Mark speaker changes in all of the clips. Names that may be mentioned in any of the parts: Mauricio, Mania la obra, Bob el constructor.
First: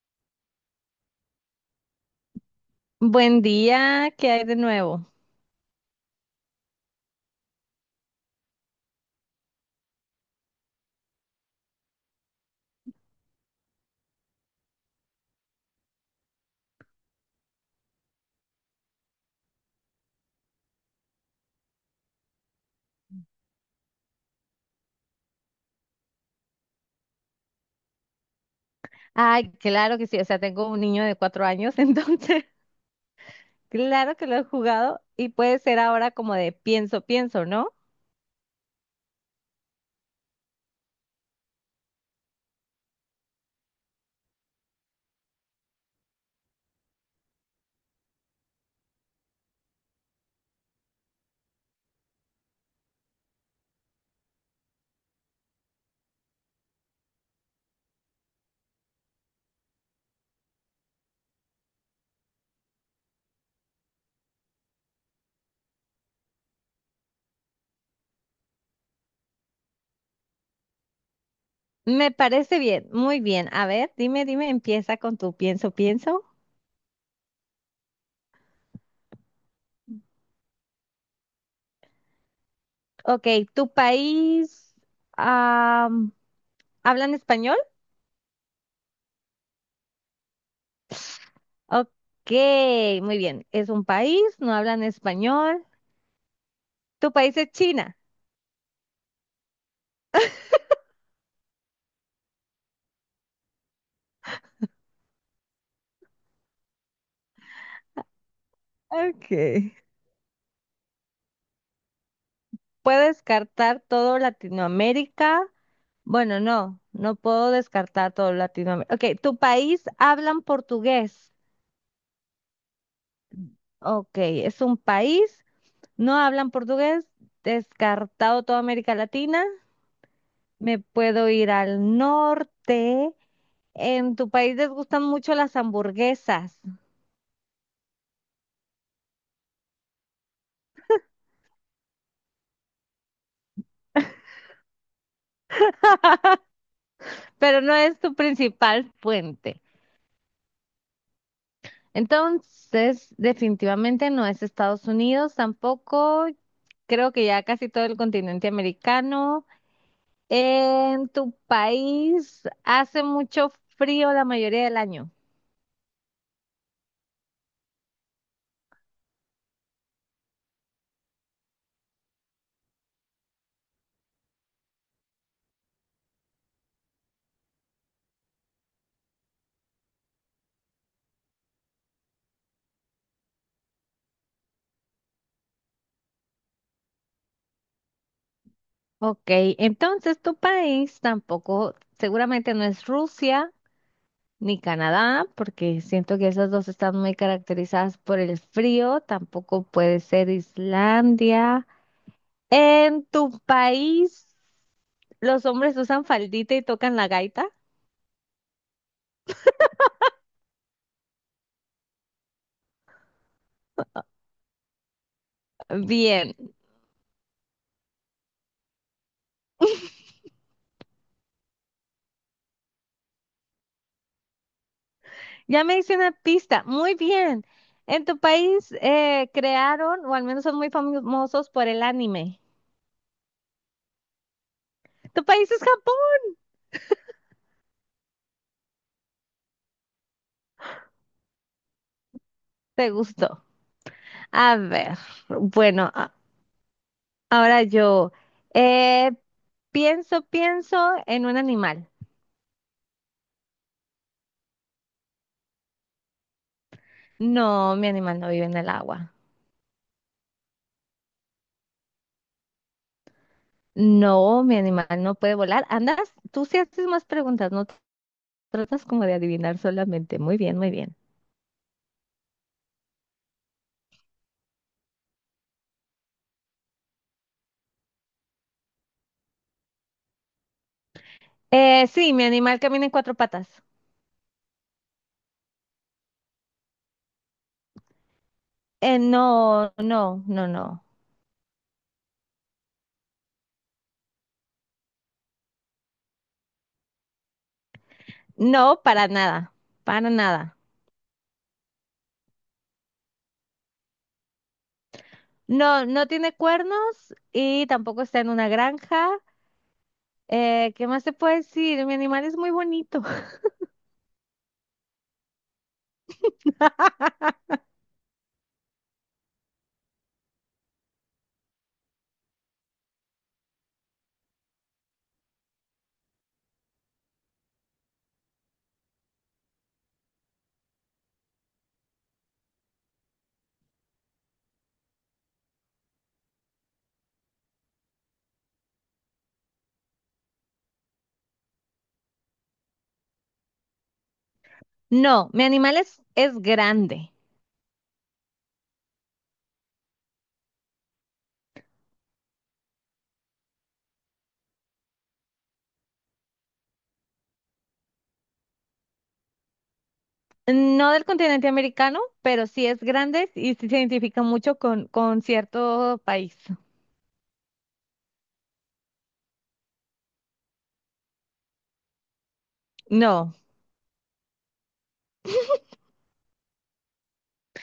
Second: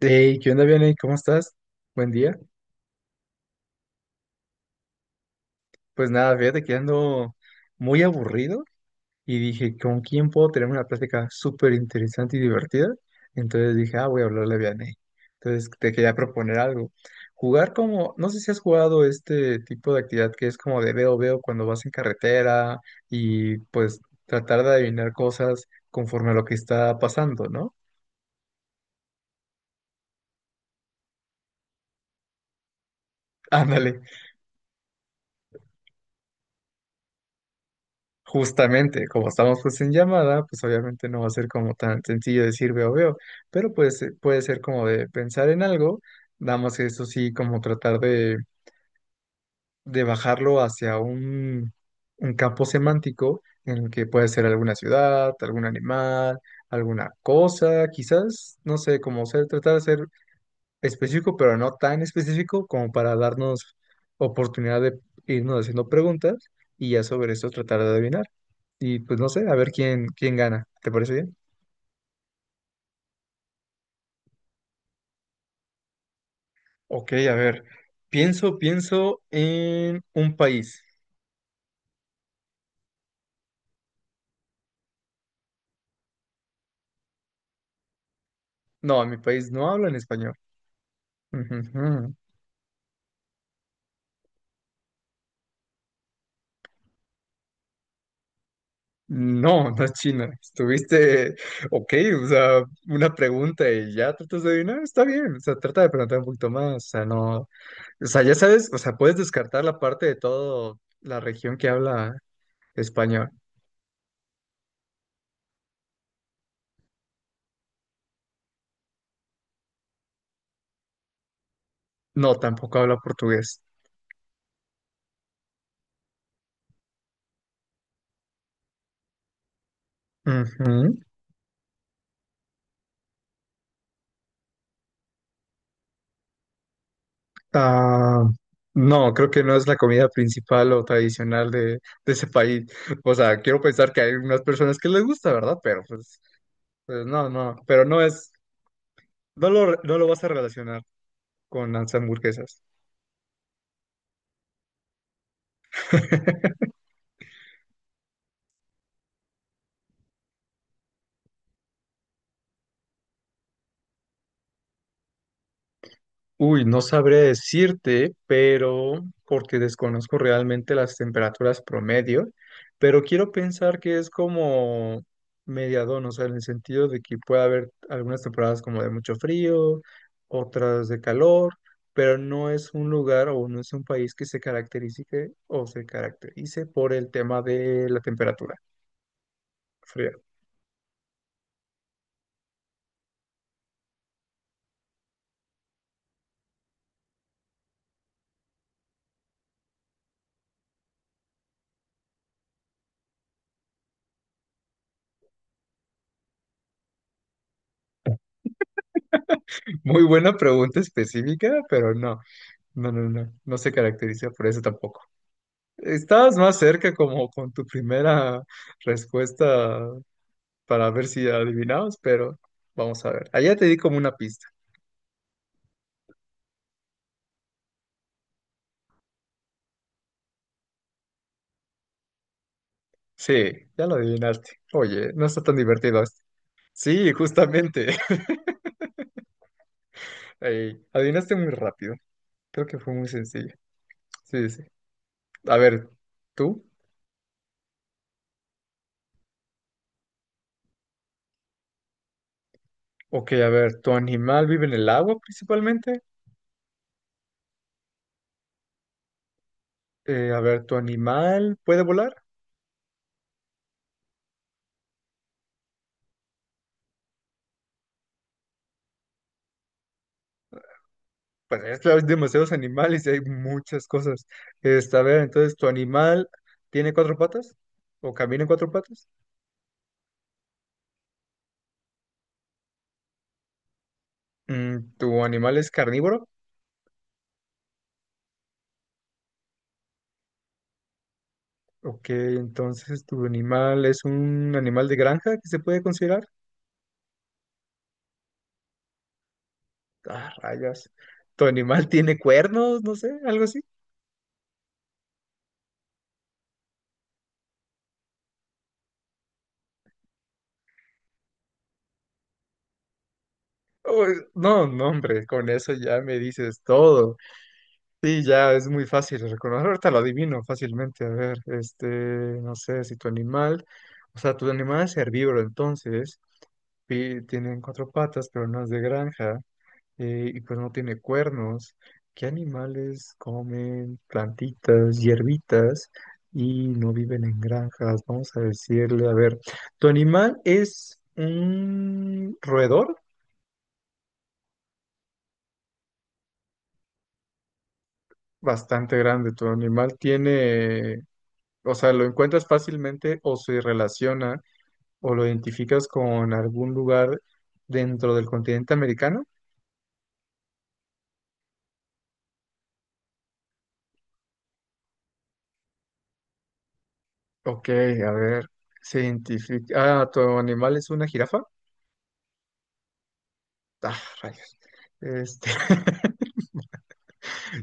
Speaker 1: Hey, ¿qué onda, Vianey? ¿Cómo estás? Buen día.
Speaker 2: Buen día, ¿qué hay de nuevo?
Speaker 1: Pues nada, fíjate que ando muy aburrido y dije, ¿con quién puedo tener una plática súper interesante y divertida? Entonces dije, ah, voy a hablarle a Vianey. Entonces te quería proponer algo. Jugar como, no sé si has jugado este tipo de actividad que es como de veo, veo cuando vas en carretera y pues tratar de adivinar cosas conforme a lo que está pasando, ¿no?
Speaker 2: Ay, claro que sí, o sea, tengo un niño de 4 años, entonces,
Speaker 1: Ándale.
Speaker 2: claro que lo he jugado y puede ser ahora como de pienso, pienso, ¿no?
Speaker 1: Justamente, como estamos pues en llamada, pues obviamente no va a ser como tan sencillo decir veo, veo, pero pues puede ser como de pensar en algo, nada más que eso sí, como tratar de bajarlo hacia un campo semántico en el que puede ser alguna ciudad, algún animal, alguna cosa, quizás, no sé, como ser, tratar de ser específico, pero no tan específico como para darnos oportunidad de irnos haciendo preguntas y ya sobre esto tratar de adivinar. Y pues no sé, a ver quién, quién gana. ¿Te parece bien?
Speaker 2: Me parece bien, muy bien. A ver, dime, dime, empieza con tu pienso, pienso.
Speaker 1: Ok, a ver, pienso, pienso en un país.
Speaker 2: Ok, ¿tu país am, hablan español?
Speaker 1: No, en mi país no hablan español.
Speaker 2: Ok,
Speaker 1: Ujujú.
Speaker 2: muy bien, es un país, no hablan español. ¿Tu país es China?
Speaker 1: No, no es China. Estuviste, ok, o sea, una pregunta y ya tratas de adivinar, está bien, o sea, trata de preguntar un poquito más, o sea, no. O sea, ya sabes, o sea, puedes
Speaker 2: Ok.
Speaker 1: descartar la parte de toda la región que habla
Speaker 2: Puedo
Speaker 1: español.
Speaker 2: descartar todo Latinoamérica. Bueno, no, no puedo descartar todo Latinoamérica. Ok, ¿tu país hablan portugués?
Speaker 1: No, tampoco habla portugués.
Speaker 2: Ok, es un país, no hablan portugués, descartado toda América Latina. Me
Speaker 1: Ujú.
Speaker 2: puedo ir al norte. En tu país les gustan mucho las hamburguesas,
Speaker 1: Ah, no, creo que no es la comida principal o tradicional de ese país. O sea, quiero pensar que hay unas personas que les gusta, ¿verdad? Pero pues, pues no, no,
Speaker 2: pero no
Speaker 1: pero
Speaker 2: es
Speaker 1: no
Speaker 2: tu
Speaker 1: es,
Speaker 2: principal fuente.
Speaker 1: no lo vas a relacionar con las hamburguesas.
Speaker 2: Entonces, definitivamente no es Estados Unidos tampoco. Creo que ya casi todo el continente americano. En tu país hace mucho frío la mayoría del año.
Speaker 1: Uy, no sabré decirte, pero porque desconozco realmente las temperaturas promedio, pero quiero pensar que es como mediadón, o sea, en el sentido de que puede haber algunas temporadas como de mucho frío, otras de calor, pero no es un lugar o no es un país que se caracterice o se caracterice por el tema de la temperatura
Speaker 2: Ok,
Speaker 1: fría.
Speaker 2: entonces tu país tampoco, seguramente no es Rusia ni Canadá, porque siento que esas dos están muy caracterizadas por el frío. Tampoco puede ser Islandia. En tu país, los hombres usan faldita y tocan la gaita.
Speaker 1: Muy buena pregunta específica, pero no, no, no, no, no se caracteriza por eso tampoco.
Speaker 2: Bien,
Speaker 1: Estabas más cerca como con tu primera respuesta para ver si adivinabas, pero vamos a ver. Allá te di como una pista.
Speaker 2: ya me hice una pista. Muy bien. En tu país crearon, o al menos son muy famosos por el anime.
Speaker 1: Sí, ya lo adivinaste. Oye,
Speaker 2: ¿Tu
Speaker 1: no está
Speaker 2: país
Speaker 1: tan
Speaker 2: es Japón?
Speaker 1: divertido esto. Sí, justamente. Ey, adivinaste muy rápido. Creo que
Speaker 2: ¿Te
Speaker 1: fue muy
Speaker 2: gustó?
Speaker 1: sencillo. Sí,
Speaker 2: A
Speaker 1: sí.
Speaker 2: ver,
Speaker 1: A
Speaker 2: bueno,
Speaker 1: ver, ¿tú?
Speaker 2: ahora yo eh, pienso, pienso en un animal.
Speaker 1: Ok, a ver, ¿tu animal vive en el agua principalmente?
Speaker 2: No, mi animal no vive en el agua.
Speaker 1: A ver, ¿tu animal puede volar?
Speaker 2: No, mi animal no puede volar. Andas, tú sí haces más preguntas, no tratas como de adivinar solamente. Muy bien, muy bien.
Speaker 1: Pues es que hay demasiados animales y hay muchas cosas. Esta, a ver, entonces, ¿tu animal tiene cuatro patas? ¿O camina en cuatro patas?
Speaker 2: Sí, mi animal camina en 4 patas.
Speaker 1: Mm, ¿tu animal es carnívoro?
Speaker 2: No, no, no, no.
Speaker 1: Ok, entonces, ¿tu animal es un animal de granja que se puede considerar?
Speaker 2: No, para nada, para
Speaker 1: Ah,
Speaker 2: nada.
Speaker 1: rayas. ¿Tu animal tiene cuernos? No sé, algo así.
Speaker 2: No, no tiene cuernos y tampoco está en una granja. ¿Qué más te puedo decir? Mi animal es muy bonito.
Speaker 1: Oh, no, no, hombre, con eso ya me dices todo. Sí, ya es muy fácil de reconocer. Ahorita lo adivino fácilmente. A ver, este, no sé si tu animal, o sea, tu animal es herbívoro, entonces, y tienen cuatro patas, pero no es de granja, y pues no tiene cuernos. ¿Qué animales comen plantitas, hierbitas y no viven en granjas? Vamos a decirle, a ver, tu animal es un roedor
Speaker 2: No, mi animal es grande.
Speaker 1: bastante grande. Tu animal tiene o sea, lo encuentras fácilmente o se relaciona o lo identificas con algún lugar dentro del continente americano.
Speaker 2: No del continente americano, pero sí es grande y sí se identifica mucho con cierto país.
Speaker 1: Ok, a ver, se identifica. Ah, tu animal es una jirafa.
Speaker 2: No.
Speaker 1: Ah, rayos. Este,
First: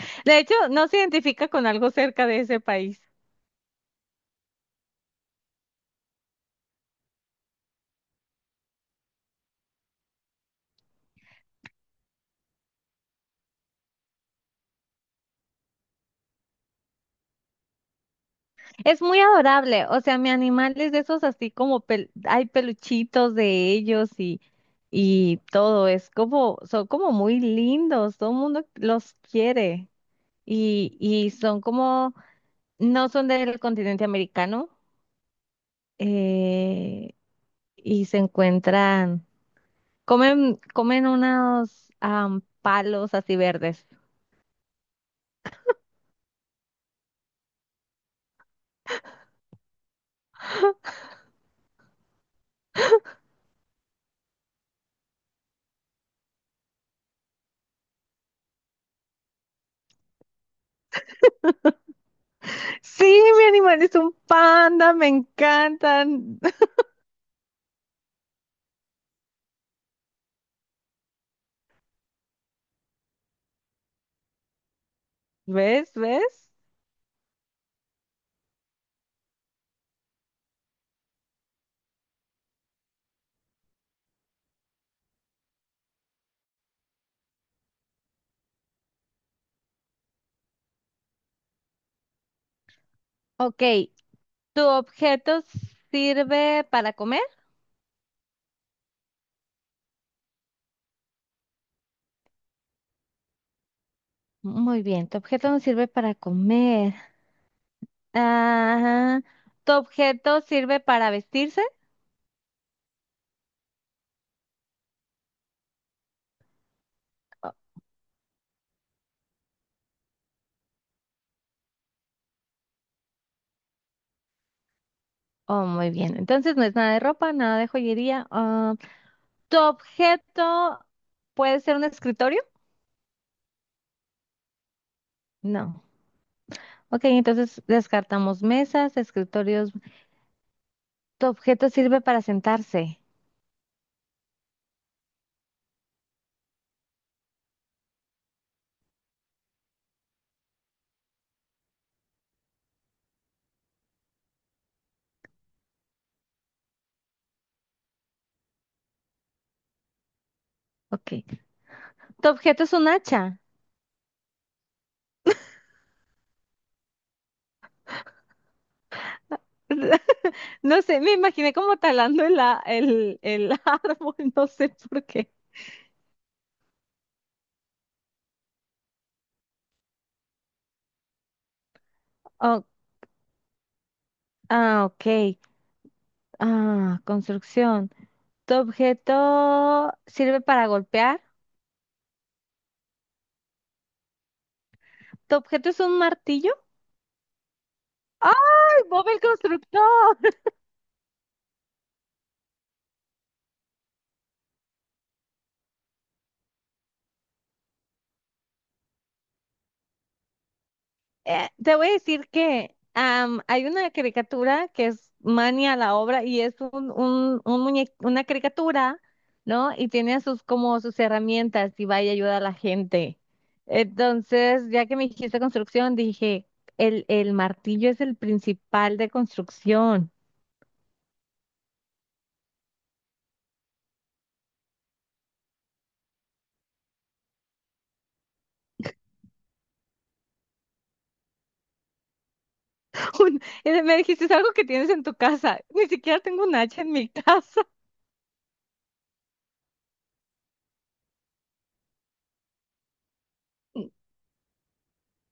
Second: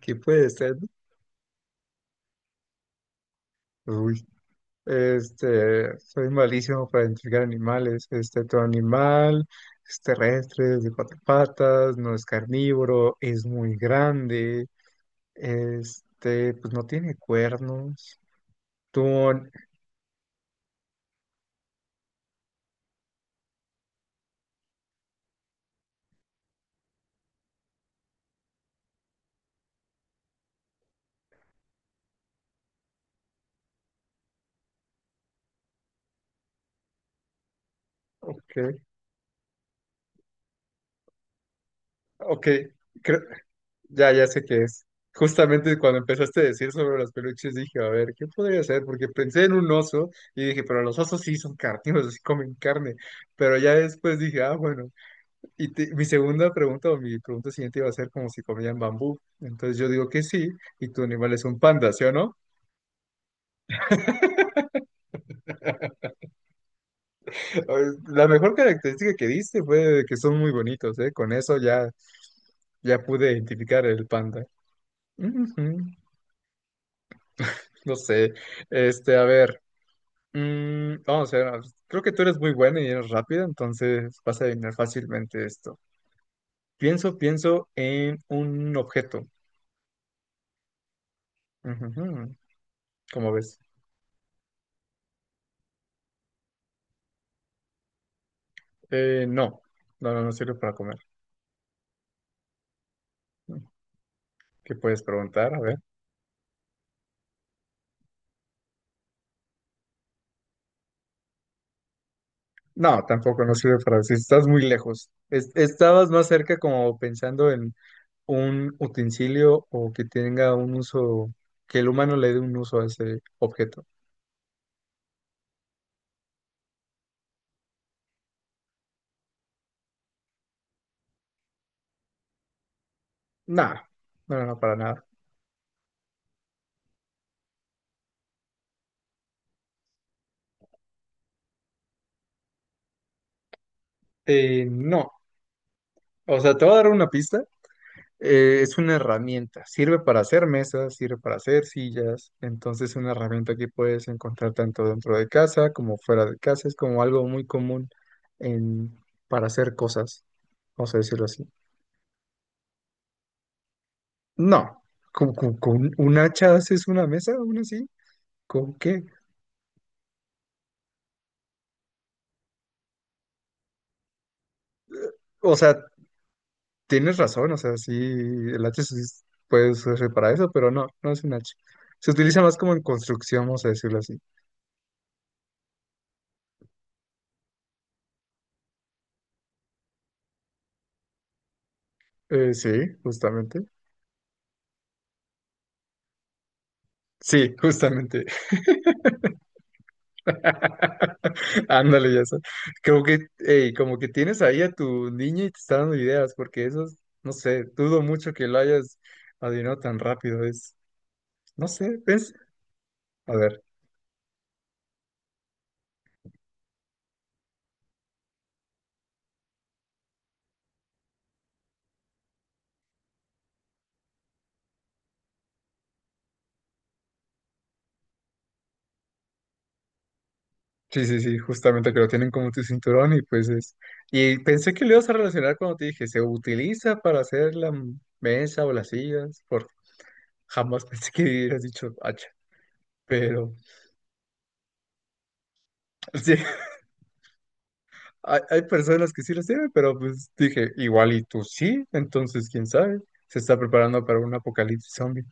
Speaker 1: ¿qué
Speaker 2: De
Speaker 1: puede
Speaker 2: hecho,
Speaker 1: ser?
Speaker 2: no se identifica con algo cerca de ese país.
Speaker 1: Uy, este, soy malísimo para identificar animales. Este, tu animal es terrestre, es de cuatro patas, no es carnívoro, es muy grande. Este, pues no tiene cuernos.
Speaker 2: Es
Speaker 1: Tu,
Speaker 2: muy adorable, o sea, mi animal es de esos así como hay peluchitos de ellos y todo, es como, son como muy lindos, todo el mundo los quiere y son como, no son del continente americano eh, y se
Speaker 1: Ok,
Speaker 2: encuentran, comen, comen unos
Speaker 1: ok,
Speaker 2: palos
Speaker 1: creo-
Speaker 2: así verdes.
Speaker 1: ya, ya sé qué es. Justamente cuando empezaste a decir sobre los peluches dije, a ver, ¿qué podría ser? Porque pensé en un oso y dije, pero los osos sí son carnívoros, sí comen carne. Pero ya después dije, ah, bueno. Y te- mi segunda pregunta o mi pregunta siguiente iba a ser como si comían bambú. Entonces yo digo que sí, y tu animal es un panda, ¿sí o no?
Speaker 2: Sí, mi animal es un panda, me encantan.
Speaker 1: La mejor característica que diste fue que son muy bonitos, ¿eh? Con eso ya, ya pude identificar el panda. Ujú.
Speaker 2: ¿Ves? ¿Ves?
Speaker 1: No sé. Este, a ver. Mm, vamos a ver. Creo que tú eres muy bueno y eres rápido, entonces vas a adivinar fácilmente esto. Pienso, pienso en un objeto. Ujujú, ¿cómo ves?
Speaker 2: Ok, ¿tu objeto sirve para comer?
Speaker 1: No. No, no, no sirve para comer. ¿Qué
Speaker 2: Muy
Speaker 1: puedes
Speaker 2: bien, tu objeto
Speaker 1: preguntar? A
Speaker 2: no
Speaker 1: ver.
Speaker 2: sirve para comer. Ajá. ¿Tu objeto sirve para vestirse?
Speaker 1: No, tampoco no sirve para decir. Estás muy lejos. Es- estabas más cerca como pensando
Speaker 2: Oh,
Speaker 1: en un utensilio o que tenga un uso, que el humano le dé un uso a ese objeto.
Speaker 2: oh, muy bien. Entonces no es nada de ropa, nada de joyería. Ah, ¿tu objeto puede ser un escritorio?
Speaker 1: Nada. No, no, no, para nada.
Speaker 2: No. Ok, entonces descartamos mesas, escritorios. ¿Tu objeto sirve para sentarse?
Speaker 1: No, o sea, te voy a dar una pista. Es una herramienta, sirve para hacer mesas, sirve para hacer sillas, entonces es una herramienta que puedes encontrar tanto dentro de casa como fuera de casa, es como algo muy común en, para hacer cosas, vamos a decirlo
Speaker 2: Ok.
Speaker 1: así.
Speaker 2: ¿Tu objeto es un hacha?
Speaker 1: No, con un hacha haces una mesa aún así? ¿Con qué?
Speaker 2: No sé, me imaginé como talando el árbol, no sé por qué.
Speaker 1: O sea, tienes razón, o sea, sí, el hacha sí es- puede ser para eso, pero no, no es un hacha. Se utiliza más
Speaker 2: Oh,
Speaker 1: como en construcción, vamos a decirlo así.
Speaker 2: ah, ok. Ah, construcción. ¿Tu objeto sirve para golpear?
Speaker 1: Sí, justamente.
Speaker 2: ¿Tu objeto es un martillo?
Speaker 1: Sí, justamente.
Speaker 2: ¡Ay, Bob el constructor!
Speaker 1: Ándale, ya sé. Como que, ey, como que tienes ahí a tu niño y te está dando ideas, porque eso, es- no sé, dudo mucho que lo hayas adivinado tan rápido. Es, no
Speaker 2: Te voy a
Speaker 1: sé,
Speaker 2: decir
Speaker 1: pens-
Speaker 2: que
Speaker 1: A ver,
Speaker 2: hay una caricatura que es Mania la obra y es un una caricatura, ¿no? Y tiene a sus como sus herramientas y va y ayuda a la gente. Entonces, ya que me dijiste construcción, dije, el martillo es el principal de construcción.
Speaker 1: sí, sí, sí, justamente que lo tienen como tu cinturón y pues es. Y pensé que lo ibas a relacionar cuando te dije, se utiliza para hacer la m- mesa o las sillas, por jamás pensé que hubieras dicho hacha, pero
Speaker 2: Me dijiste, es algo que tienes en tu casa. Ni siquiera
Speaker 1: sí,
Speaker 2: tengo un hacha en mi casa.
Speaker 1: hay personas que sí las tienen, pero pues dije, igual y tú sí, entonces quién sabe, se está preparando para un apocalipsis zombie.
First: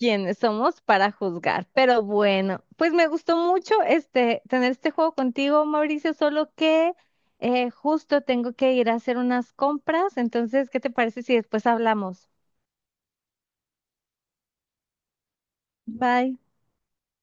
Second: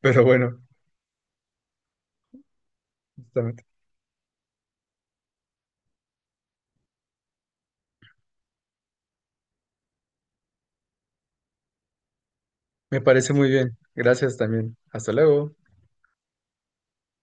Speaker 1: Pero
Speaker 2: ¿Quiénes
Speaker 1: bueno,
Speaker 2: somos para juzgar? Pero bueno, pues me gustó
Speaker 1: justamente.
Speaker 2: mucho este tener este juego contigo, Mauricio, solo que justo tengo que ir a hacer unas compras. Entonces, ¿qué te parece si después hablamos?
Speaker 1: Me parece muy bien. Gracias también. Hasta luego.
Speaker 2: Bye.